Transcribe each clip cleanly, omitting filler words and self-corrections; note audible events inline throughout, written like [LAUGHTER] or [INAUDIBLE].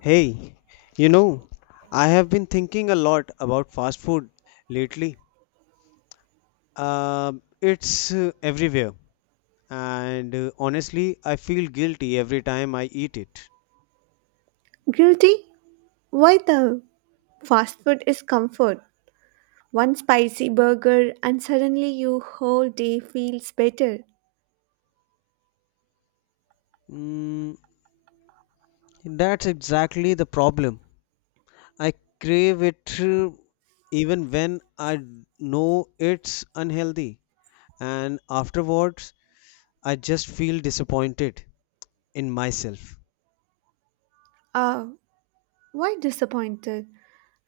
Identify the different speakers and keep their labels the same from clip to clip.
Speaker 1: Hey, you know, I have been thinking a lot about fast food lately. Um it's everywhere, and honestly, I feel guilty every time I eat it.
Speaker 2: Guilty? Why though? Fast food is comfort. One spicy burger and suddenly your whole day feels better.
Speaker 1: Mm, that's exactly the problem. I crave it, even when I know it's unhealthy, and afterwards, I just feel disappointed in myself.
Speaker 2: Ah, why disappointed?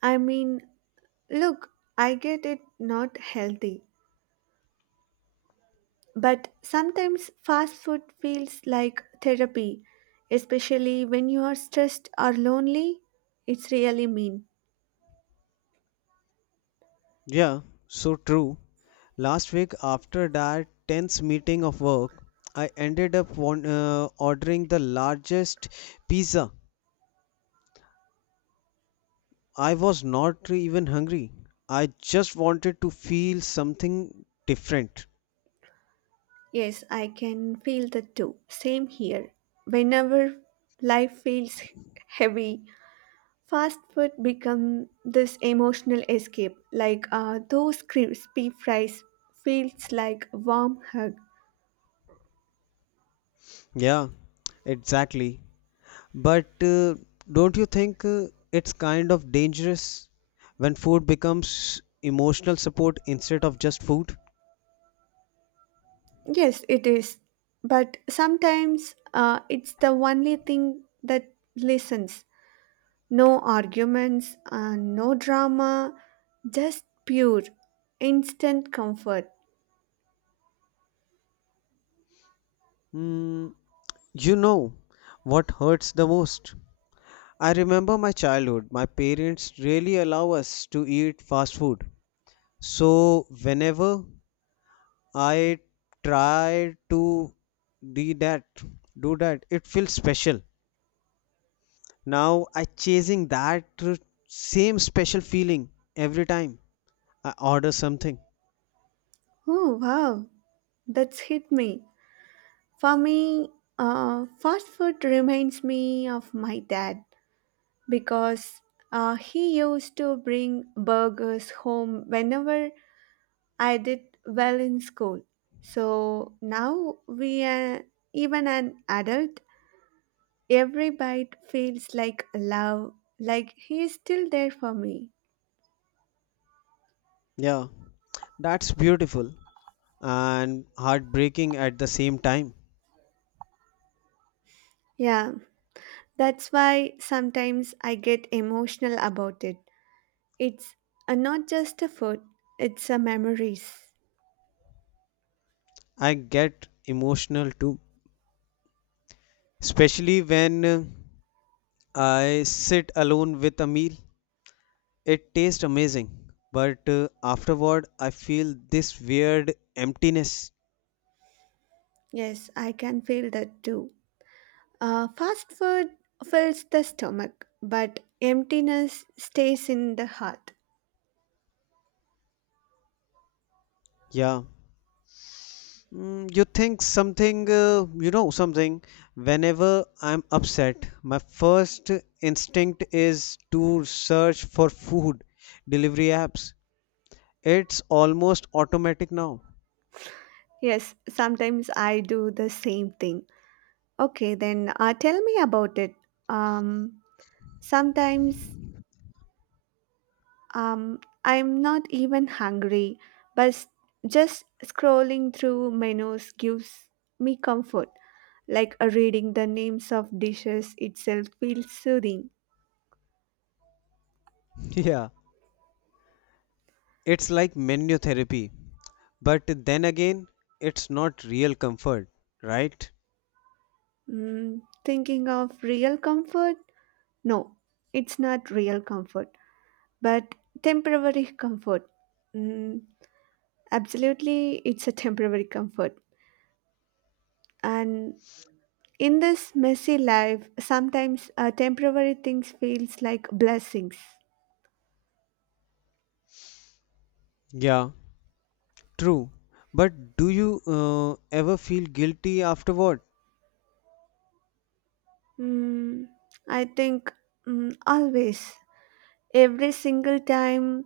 Speaker 2: I mean, look, I get it not healthy. But sometimes fast food feels like therapy, especially when you are stressed or lonely. It's really mean.
Speaker 1: Yeah, so true. Last week, after that tense meeting of work, I ended up ordering the largest pizza. I was not even hungry. I just wanted to feel something different.
Speaker 2: Yes, I can feel that too. Same here. Whenever life feels heavy, Fast food become this emotional escape, like those crispy fries feels like a warm hug.
Speaker 1: Yeah, exactly. But don't you think it's kind of dangerous when food becomes emotional support instead of just food?
Speaker 2: Yes, it is, but sometimes it's the only thing that listens. No arguments, no drama, just pure, instant comfort.
Speaker 1: Mm, you know what hurts the most? I remember my childhood. My parents really allow us to eat fast food. So whenever I try to do that, do that, it feels special. Now I chasing that same special feeling every time I order something.
Speaker 2: Oh wow, that's hit me. For me, fast food reminds me of my dad because he used to bring burgers home whenever I did well in school. So now we are even an adult, every bite feels like love, like he is still there for me.
Speaker 1: Yeah, that's beautiful and heartbreaking at the same time.
Speaker 2: Yeah, that's why sometimes I get emotional about it. It's not just a food, it's a memories.
Speaker 1: I get emotional too, especially when I sit alone with a meal. It tastes amazing, but afterward I feel this weird emptiness.
Speaker 2: Yes, I can feel that too. Fast food fills the stomach, but emptiness stays in the heart.
Speaker 1: Yeah. Mm, you think something, something. Whenever I'm upset, my first instinct is to search for food delivery apps. It's almost automatic now.
Speaker 2: Yes, sometimes I do the same thing. Okay, then tell me about it. Um, sometimes I'm not even hungry, but just scrolling through menus gives me comfort. Like reading the names of dishes itself feels soothing.
Speaker 1: [LAUGHS] Yeah. It's like menu therapy. But then again, it's not real comfort, right?
Speaker 2: Thinking of real comfort. No, it's not real comfort, but temporary comfort. Mm, absolutely, it's a temporary comfort. And in this messy life, sometimes temporary things feels like blessings.
Speaker 1: Yeah. True, but do you ever feel guilty afterward?
Speaker 2: Mm, I think always, every single time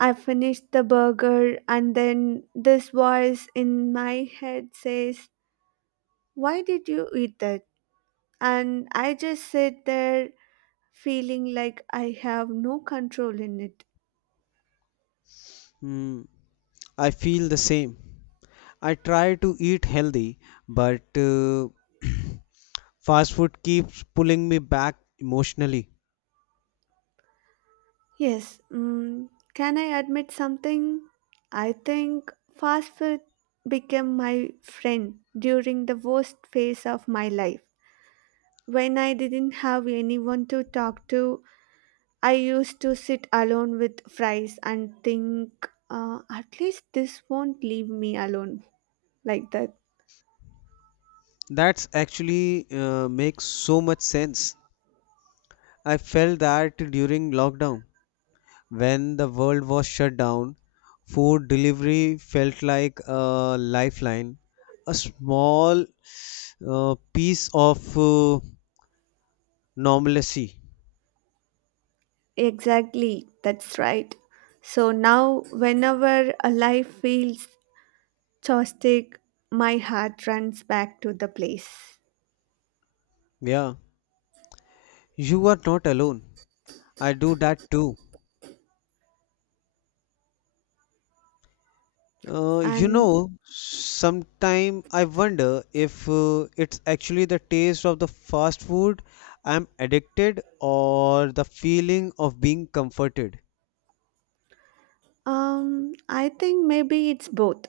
Speaker 2: I finish the burger, and then this voice in my head says, "Why did you eat that?" And I just sit there feeling like I have no control in it.
Speaker 1: Mm, I feel the same. I try to eat healthy, but [CLEARS THROAT] fast food keeps pulling me back emotionally.
Speaker 2: Yes, can I admit something? I think fast food became my friend during the worst phase of my life. When I didn't have anyone to talk to, I used to sit alone with fries and think, at least this won't leave me alone like that.
Speaker 1: That's actually makes so much sense. I felt that during lockdown, when the world was shut down, food delivery felt like a lifeline, a small, piece of normalcy.
Speaker 2: Exactly, that's right. So now, whenever a life feels chopstick, my heart runs back to the place,
Speaker 1: Yeah, you are not alone. I do that too. You
Speaker 2: and
Speaker 1: know, sometime I wonder if it's actually the taste of the fast food I'm addicted or the feeling of being comforted.
Speaker 2: I think maybe it's both.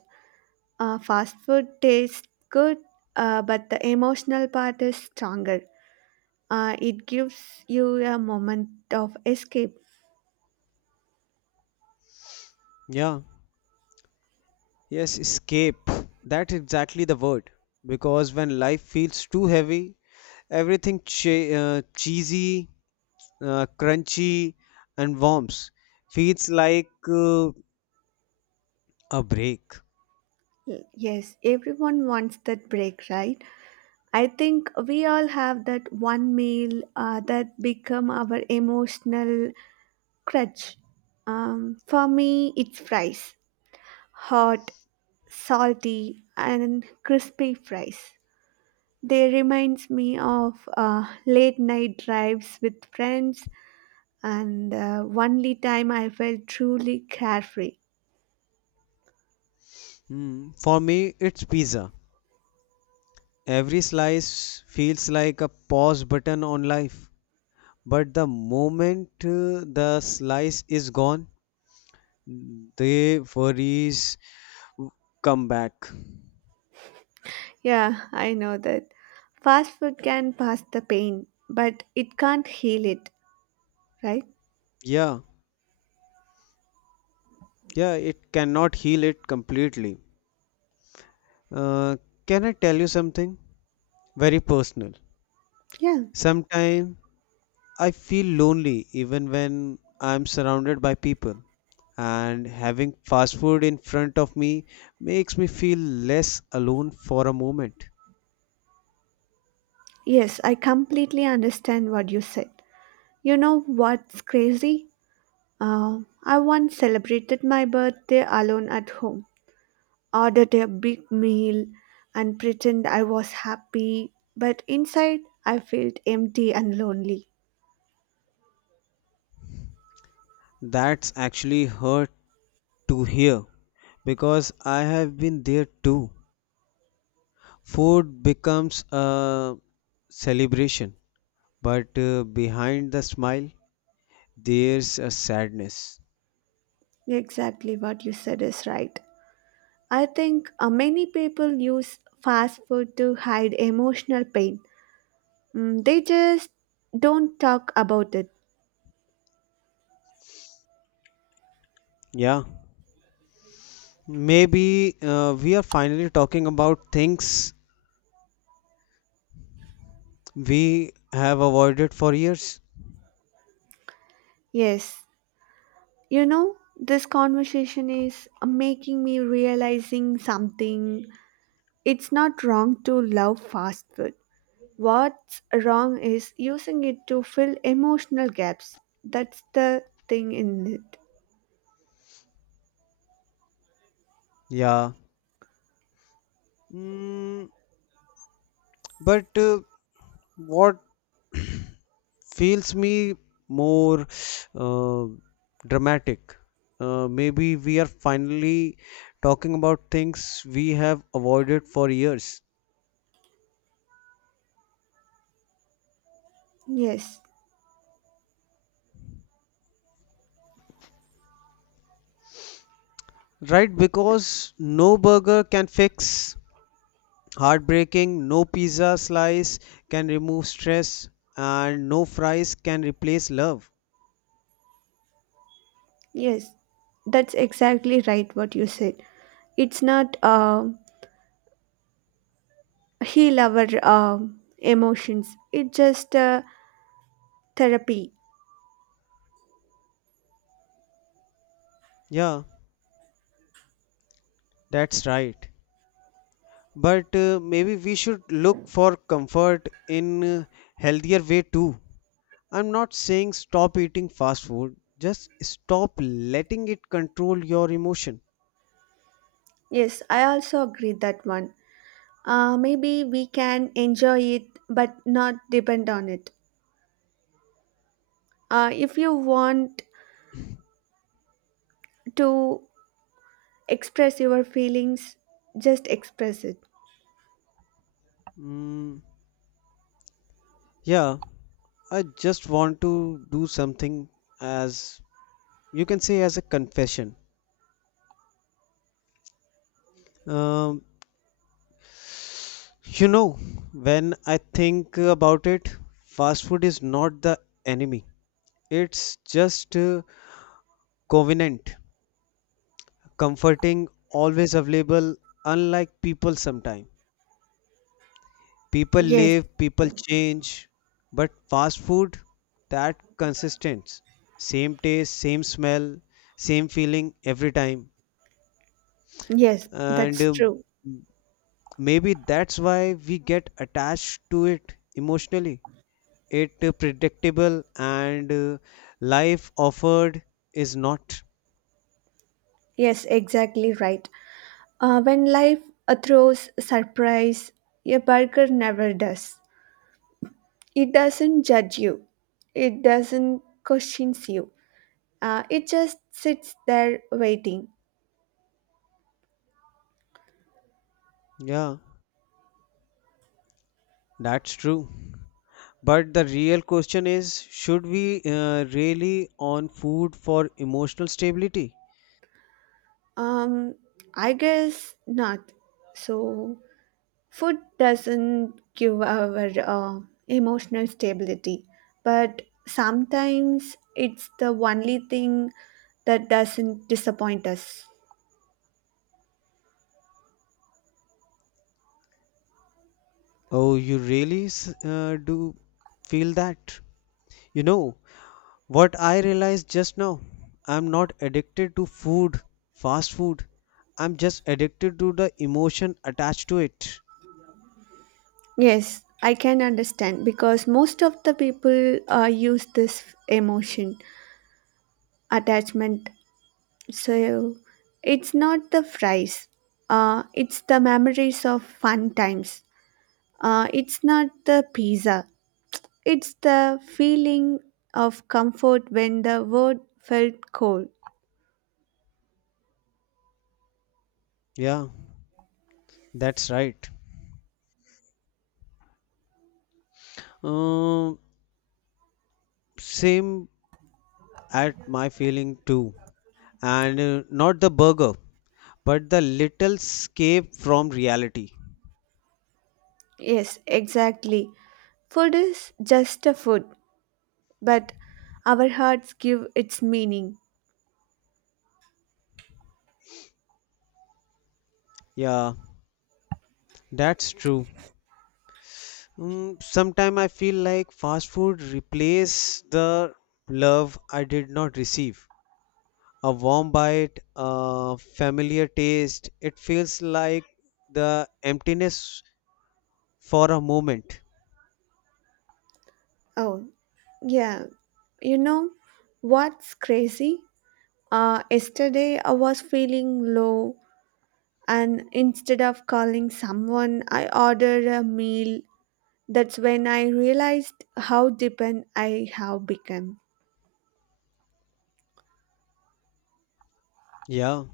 Speaker 2: Fast food tastes good, but the emotional part is stronger. It gives you a moment of escape.
Speaker 1: Yeah, yes, escape. That's exactly the word. Because when life feels too heavy, everything cheesy, crunchy, and warms feels like a break.
Speaker 2: Y- yes, everyone wants that break, right? I think we all have that one meal that become our emotional crutch. For me it's fries, hot salty and crispy fries. They reminds me of late night drives with friends, and only time I felt truly carefree.
Speaker 1: Mm, for me, it's pizza. Every slice feels like a pause button on life. But the moment the slice is gone, the worries come back.
Speaker 2: Yeah, I know that. Fast food can pass the pain, but it can't heal it, right?
Speaker 1: Yeah, yeah, it cannot heal it completely. Uh, can I tell you something very personal?
Speaker 2: Yeah.
Speaker 1: Sometime I feel lonely even when I'm surrounded by people, and having fast food in front of me makes me feel less alone for a moment.
Speaker 2: Yes, I completely understand what you said. You know what's crazy? I once celebrated my birthday alone at home, ordered a big meal and pretend I was happy, but inside I felt empty and lonely.
Speaker 1: That's actually hurt to hear because I have been there too. Food becomes a celebration, but behind the smile, there's a sadness.
Speaker 2: Exactly what you said is right. I think many people use fast food to hide emotional pain. They just don't talk about it.
Speaker 1: Yeah, maybe we are finally talking about things we have avoided for years.
Speaker 2: Yes, this conversation is making me realizing something. It's not wrong to love fast food. What's wrong is using it to fill emotional gaps. That's the thing in it.
Speaker 1: Yeah. Mm, but what feels me more, uh, dramatic? Maybe we are finally talking about things we have avoided for years.
Speaker 2: Yes,
Speaker 1: Right? Because no burger can fix heartbreaking, no pizza slice can remove stress, and no fries can replace love.
Speaker 2: yes, that's exactly right what you said. It's not heal our emotions, it's just therapy.
Speaker 1: Yeah, that's right. But maybe we should look for comfort in, healthier way too. I'm not saying stop eating fast food, just stop letting it control your emotion.
Speaker 2: Yes, I also agree that one. Maybe we can enjoy it but not depend on it. If you want to express your feelings, just express it.
Speaker 1: Mm, yeah, I just want to do something as you can say as a confession. Um, you know, when I think about it, fast food is not the enemy. It's just, covenant. Comforting, always available, unlike people sometime. People
Speaker 2: Yes,
Speaker 1: live, people change, but fast food that consistent. Same taste, same smell, same feeling every time.
Speaker 2: yes,
Speaker 1: And
Speaker 2: that's true.
Speaker 1: maybe that's why we get attached to it emotionally. It, predictable and, life offered is not.
Speaker 2: Yes, exactly right. When life throws surprise, a burger never does. It doesn't judge you. It doesn't question you. It just sits there waiting.
Speaker 1: Yeah, that's true. But the real question is, should we, really on food for emotional stability?
Speaker 2: Um, I guess not. So food doesn't give our emotional stability, but sometimes it's the only thing that doesn't disappoint us.
Speaker 1: Oh, you really do feel that? You know, what I realized just now, I'm not addicted to food, fast food. I'm just addicted to the emotion attached to it.
Speaker 2: Yes, I can understand because most of the people use this emotion attachment. So it's not the fries, it's the memories of fun times. It's not the pizza, it's the feeling of comfort when the world felt cold.
Speaker 1: Yeah, that's right. Um, same at my feeling too. And not the burger, but the little escape from reality.
Speaker 2: Yes, exactly. Food is just a food, but our hearts give its meaning.
Speaker 1: Yeah, that's true. Mm, sometime I feel like fast food replace the love I did not receive. A warm bite, a familiar taste. It feels like the emptiness for a moment.
Speaker 2: Oh, yeah. You know what's crazy? Yesterday I was feeling low, and instead of calling someone, I ordered a meal. That's when I realized how dependent I have become.
Speaker 1: Yeah,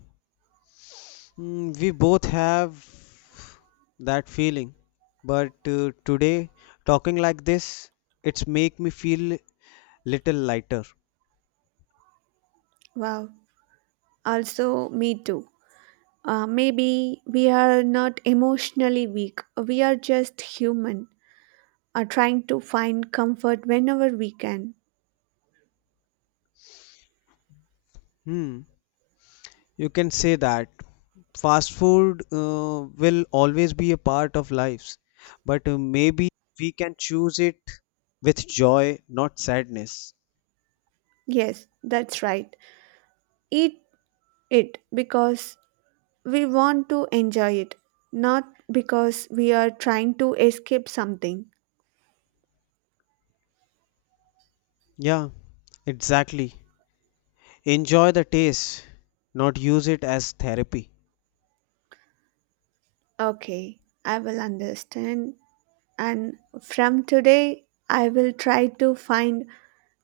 Speaker 1: mm, we both have that feeling. But today, talking like this, it's make me feel little lighter.
Speaker 2: Wow. Also, me too. Maybe we are not emotionally weak, we are just human, are trying to find comfort whenever we can.
Speaker 1: Hmm. You can say that fast food will always be a part of lives, but maybe we can choose it with joy, not sadness.
Speaker 2: Yes, that's right. Eat it because we want to enjoy it, not because we are trying to escape something.
Speaker 1: Yeah, exactly. Enjoy the taste, not use it as therapy.
Speaker 2: Okay, I will understand. And from today, I will try to find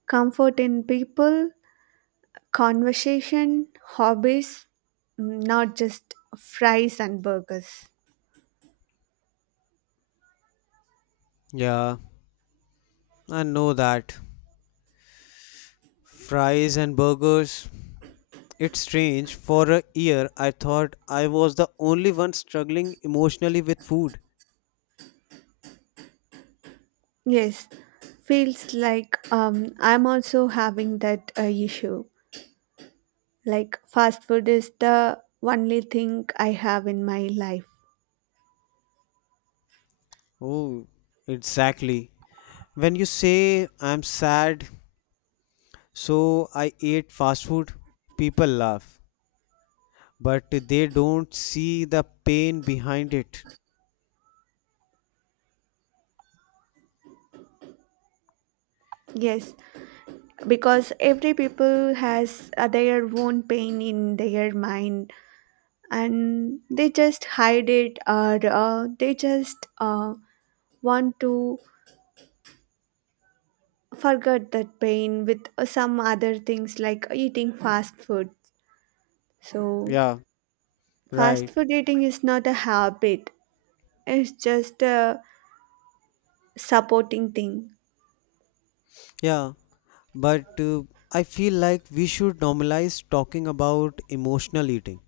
Speaker 2: comfort in people, conversation, hobbies, not just fries and burgers.
Speaker 1: Yeah, I know that. Fries and burgers. It's strange. For a year, I thought I was the only one struggling emotionally with food.
Speaker 2: Yes, feels like I'm also having that issue. Like, fast food is the only thing I have in my life.
Speaker 1: Oh, exactly. When you say I'm sad, so I ate fast food, people laugh, but they don't see the pain behind it.
Speaker 2: Yes, because every people has their own pain in their mind, and they just hide it, or they just want to forget that pain with some other things like eating fast food. So
Speaker 1: Yeah,
Speaker 2: fast
Speaker 1: right.
Speaker 2: food eating is not a habit, it's just a supporting thing.
Speaker 1: Yeah, but I feel like we should normalize talking about emotional eating.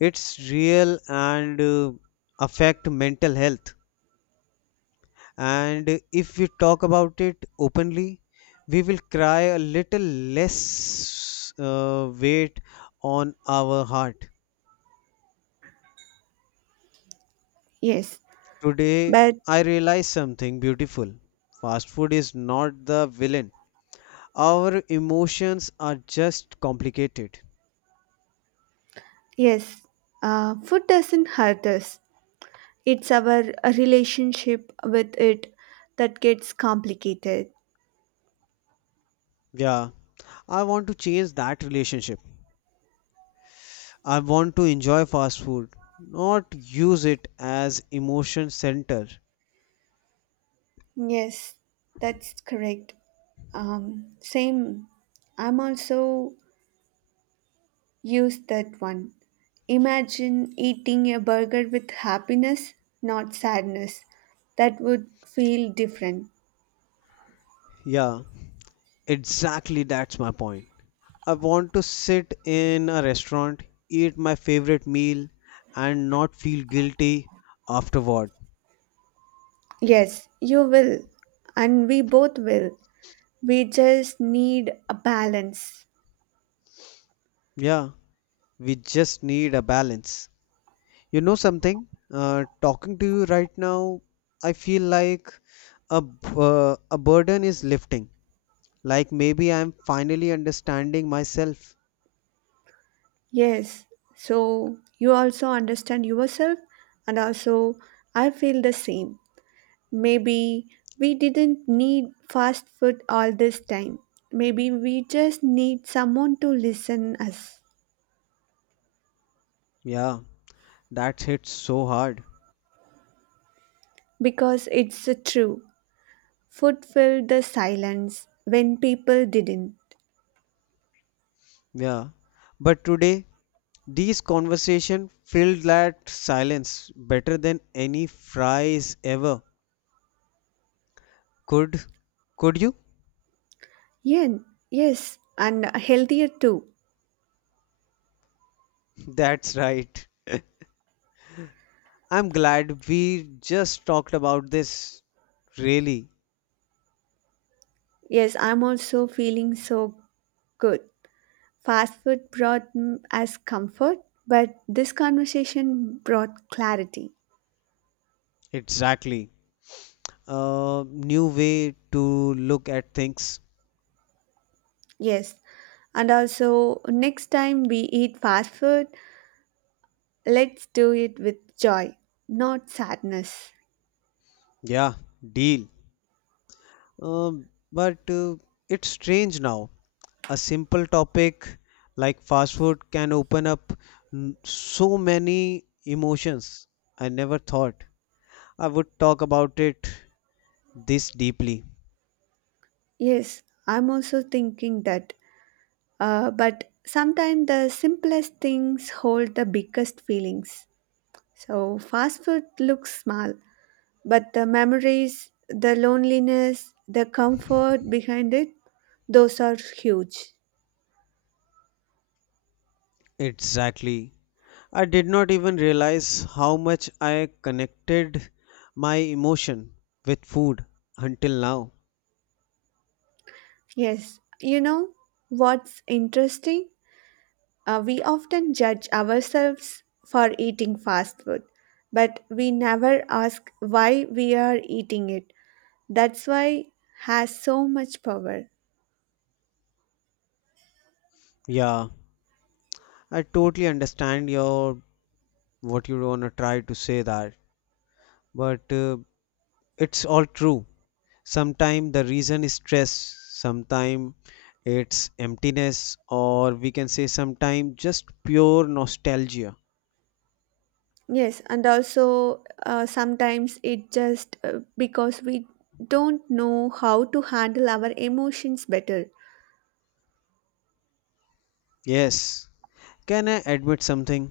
Speaker 1: It's real and, affect mental health. And if we talk about it openly, we will cry a little less, weight on our heart.
Speaker 2: Yes,
Speaker 1: Today,
Speaker 2: but
Speaker 1: I realized something beautiful. Fast food is not the villain. Our emotions are just complicated.
Speaker 2: yes, food doesn't hurt us, it's our relationship with it that gets complicated.
Speaker 1: Yeah, I want to change that relationship. I want to enjoy fast food, not use it as emotion center.
Speaker 2: Yes, that's correct. Same. I'm also used that one. Imagine eating a burger with happiness, not sadness. That would feel different.
Speaker 1: Yeah, exactly that's my point. I want to sit in a restaurant, eat my favorite meal, and not feel guilty afterward.
Speaker 2: Yes, you will. And we both will. We just need a balance.
Speaker 1: Yeah, we just need a balance. You know something? Talking to you right now, I feel like a burden is lifting. Like maybe I'm finally understanding myself.
Speaker 2: Yes, so you also understand yourself, and also I feel the same. Maybe we didn't need fast food all this time. Maybe we just need someone to listen us
Speaker 1: Yeah, that hits so hard.
Speaker 2: because it's true. Food filled the silence when people didn't.
Speaker 1: Yeah, but today these conversation filled that silence better than any fries ever. Could could you?
Speaker 2: Yeah, yes, and healthier too.
Speaker 1: That's right. [LAUGHS] I'm glad we just talked about this. Really,
Speaker 2: Yes, I'm also feeling so good. Fast food brought us comfort, but this conversation brought clarity.
Speaker 1: exactly. New way to look at things.
Speaker 2: Yes, and also next time we eat fast food, let's do it with joy, not sadness.
Speaker 1: Yeah, deal. Um, but it's strange now. A simple topic like fast food can open up so many emotions. I never thought I would talk about it this deeply.
Speaker 2: Yes, I'm also thinking that. But sometimes the simplest things hold the biggest feelings. So fast food looks small, but the memories, the loneliness, the comfort behind it, those are huge.
Speaker 1: Exactly. I did not even realize how much I connected my emotion with food until now.
Speaker 2: Yes, you know what's interesting? We often judge ourselves for eating fast food, but we never ask why we are eating it. That's why has so much power.
Speaker 1: Yeah, I totally understand your what you wanna try to say that, but it's all true. Sometimes the reason is stress, sometimes it's emptiness, or we can say sometimes just pure nostalgia.
Speaker 2: Yes, and also sometimes it just because we don't know how to handle our emotions better.
Speaker 1: Yes, can I admit something?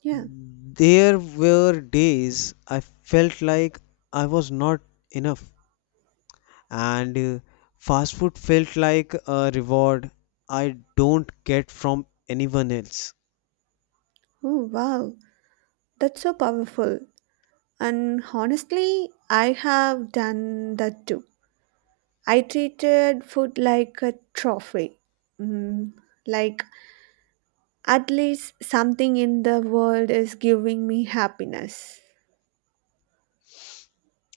Speaker 2: Yeah.
Speaker 1: There were days I felt like I was not enough, and fast food felt like a reward I don't get from anyone else.
Speaker 2: Oh, wow. That's so powerful. And honestly, I have done that too. I treated food like a trophy. Mm, like, at least something in the world is giving me happiness.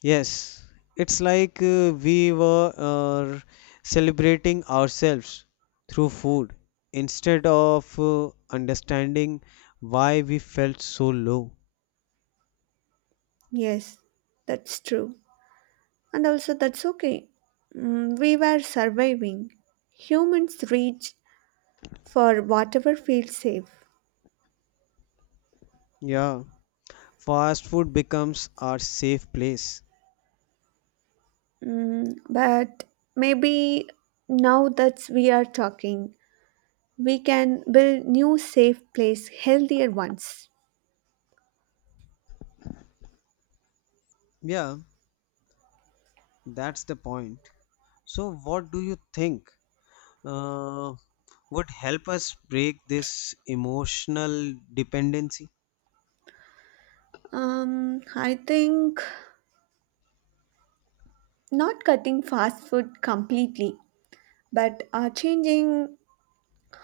Speaker 1: Yes, it's like we were, celebrating ourselves through food instead of understanding why we felt so low.
Speaker 2: Yes, that's true. And also, that's okay. We were surviving. Humans reach for whatever feels safe.
Speaker 1: Yeah, fast food becomes our safe place.
Speaker 2: But maybe now that we are talking, we can build new safe place, healthier ones.
Speaker 1: Yeah, that's the point. So, what do you think uh, would help us break this emotional dependency?
Speaker 2: I think not cutting fast food completely, but changing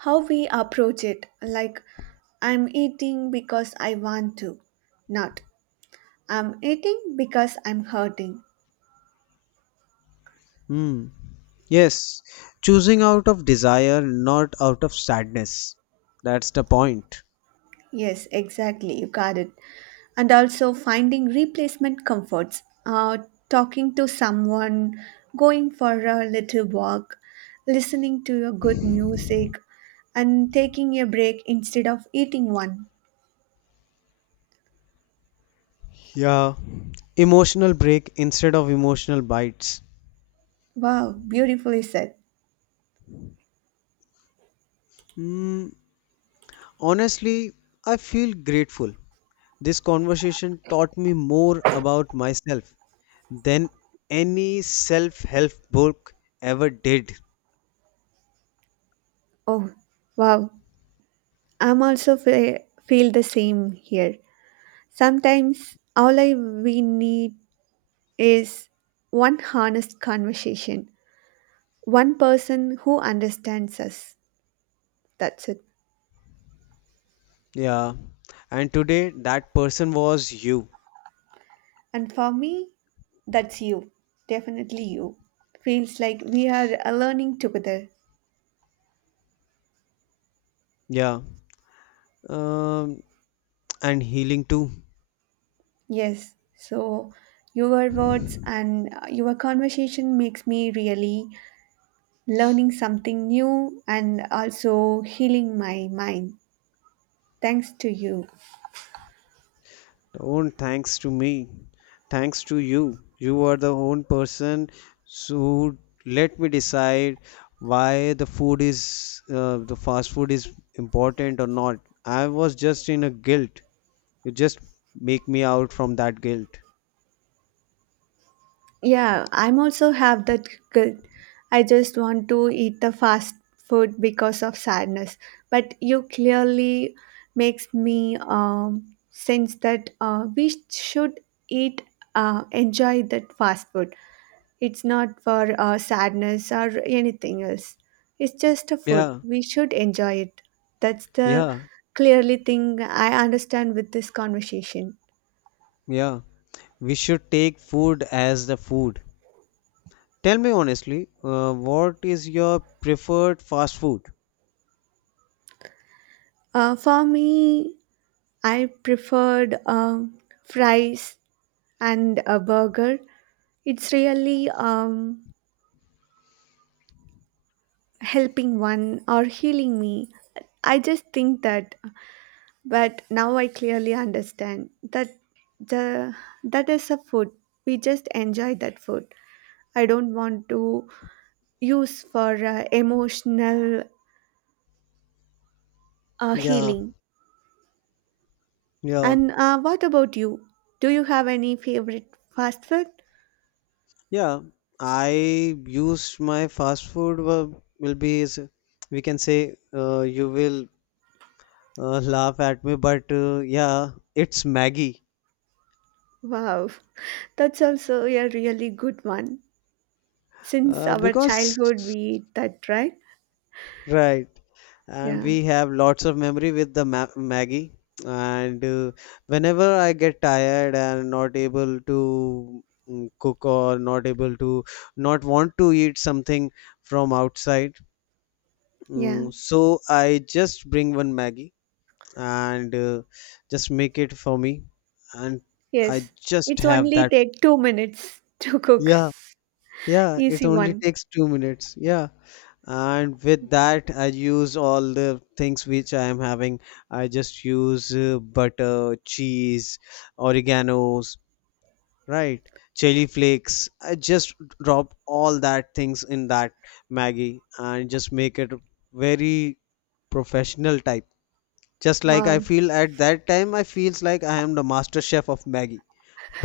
Speaker 2: how we approach it. Like, I'm eating because I want to, not I'm eating because I'm hurting.
Speaker 1: Hmm. Yes, choosing out of desire, not out of sadness. That's the point.
Speaker 2: Yes, exactly, you got it. And also finding replacement comforts, talking to someone, going for a little walk, listening to a good music, and taking a break instead of eating one.
Speaker 1: Yeah, emotional break instead of emotional bites.
Speaker 2: Wow, beautifully said.
Speaker 1: Mm, honestly, I feel grateful. This conversation taught me more about myself than any self help book ever did.
Speaker 2: Oh, wow, I'm also feel the same here. Sometimes all I we need is one honest conversation, one person who understands us. That's it.
Speaker 1: Yeah, and today that person was you.
Speaker 2: And for me, that's you. Definitely you. Feels like we are learning together.
Speaker 1: Yeah, um, and healing too.
Speaker 2: Yes. So your words and your conversation makes me really learning something new and also healing my mind. Thanks to you.
Speaker 1: Don't thanks to me. Thanks to you. You are the own person who let me decide why the food is, the fast food is important or not. I was just in a guilt. You just make me out from that guilt.
Speaker 2: Yeah, I'm also have that guilt. I just want to eat the fast food because of sadness. But you clearly makes me sense that we should eat, enjoy that fast food. It's not for sadness or anything else. It's just a food.
Speaker 1: Yeah,
Speaker 2: We should enjoy it. That's the
Speaker 1: yeah,
Speaker 2: clearly thing I understand with this conversation.
Speaker 1: yeah. We should take food as the food. Tell me honestly, what is your preferred fast food?
Speaker 2: For me, I preferred fries and a burger. It's really helping one or healing me. I just think that, but now I clearly understand that the that is a food. We just enjoy that food. I don't want to use for emotional
Speaker 1: Yeah,
Speaker 2: healing.
Speaker 1: yeah.
Speaker 2: And what about you? Do you have any favorite fast food?
Speaker 1: Yeah, I use my fast food will be is we can say, you will, [LAUGHS] laugh at me, but yeah, it's Maggie,
Speaker 2: Wow, [LAUGHS] that's also a really good one. Since
Speaker 1: uh,
Speaker 2: our
Speaker 1: because
Speaker 2: childhood we eat that, right?
Speaker 1: right, and
Speaker 2: Yeah,
Speaker 1: we have lots of memory with the ma Maggie, and whenever I get tired and not able to, cook or not able to not want to eat something from outside,
Speaker 2: yeah.
Speaker 1: so I just bring one Maggie and just make it for me and I
Speaker 2: Yes,
Speaker 1: just
Speaker 2: it's
Speaker 1: have
Speaker 2: only
Speaker 1: that.
Speaker 2: take 2 minutes [LAUGHS] to cook.
Speaker 1: Yeah, yeah, it
Speaker 2: Easy
Speaker 1: only
Speaker 2: one.
Speaker 1: takes 2 minutes. Yeah, and with that I use all the things which I am having. I just use, butter, cheese, oreganos, right, chili flakes. I just drop all that things in that Maggie and just make it very professional type. Just like I
Speaker 2: Wow.
Speaker 1: feel at that time, I feels like I am the master chef of Maggie,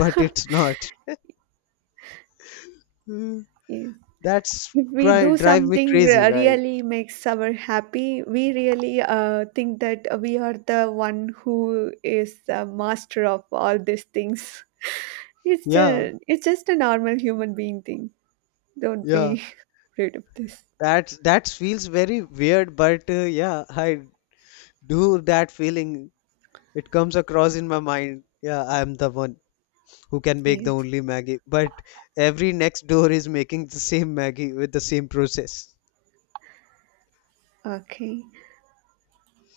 Speaker 1: but it's [LAUGHS] not. Mm.
Speaker 2: Yes.
Speaker 1: That's
Speaker 2: If we
Speaker 1: cry
Speaker 2: do
Speaker 1: drive me
Speaker 2: something
Speaker 1: crazy, right?
Speaker 2: really makes our happy, we really think that we are the one who is the master of all these things. it's
Speaker 1: Yeah,
Speaker 2: a, it's just a normal human being thing. Don't
Speaker 1: yeah.
Speaker 2: be [LAUGHS] afraid of this.
Speaker 1: That feels very weird, but yeah, I do that feeling. It comes across in my mind. Yeah, I am the one who can make the
Speaker 2: Yes.
Speaker 1: only Maggie, but every next door is making the same Maggie with the same process.
Speaker 2: Okay.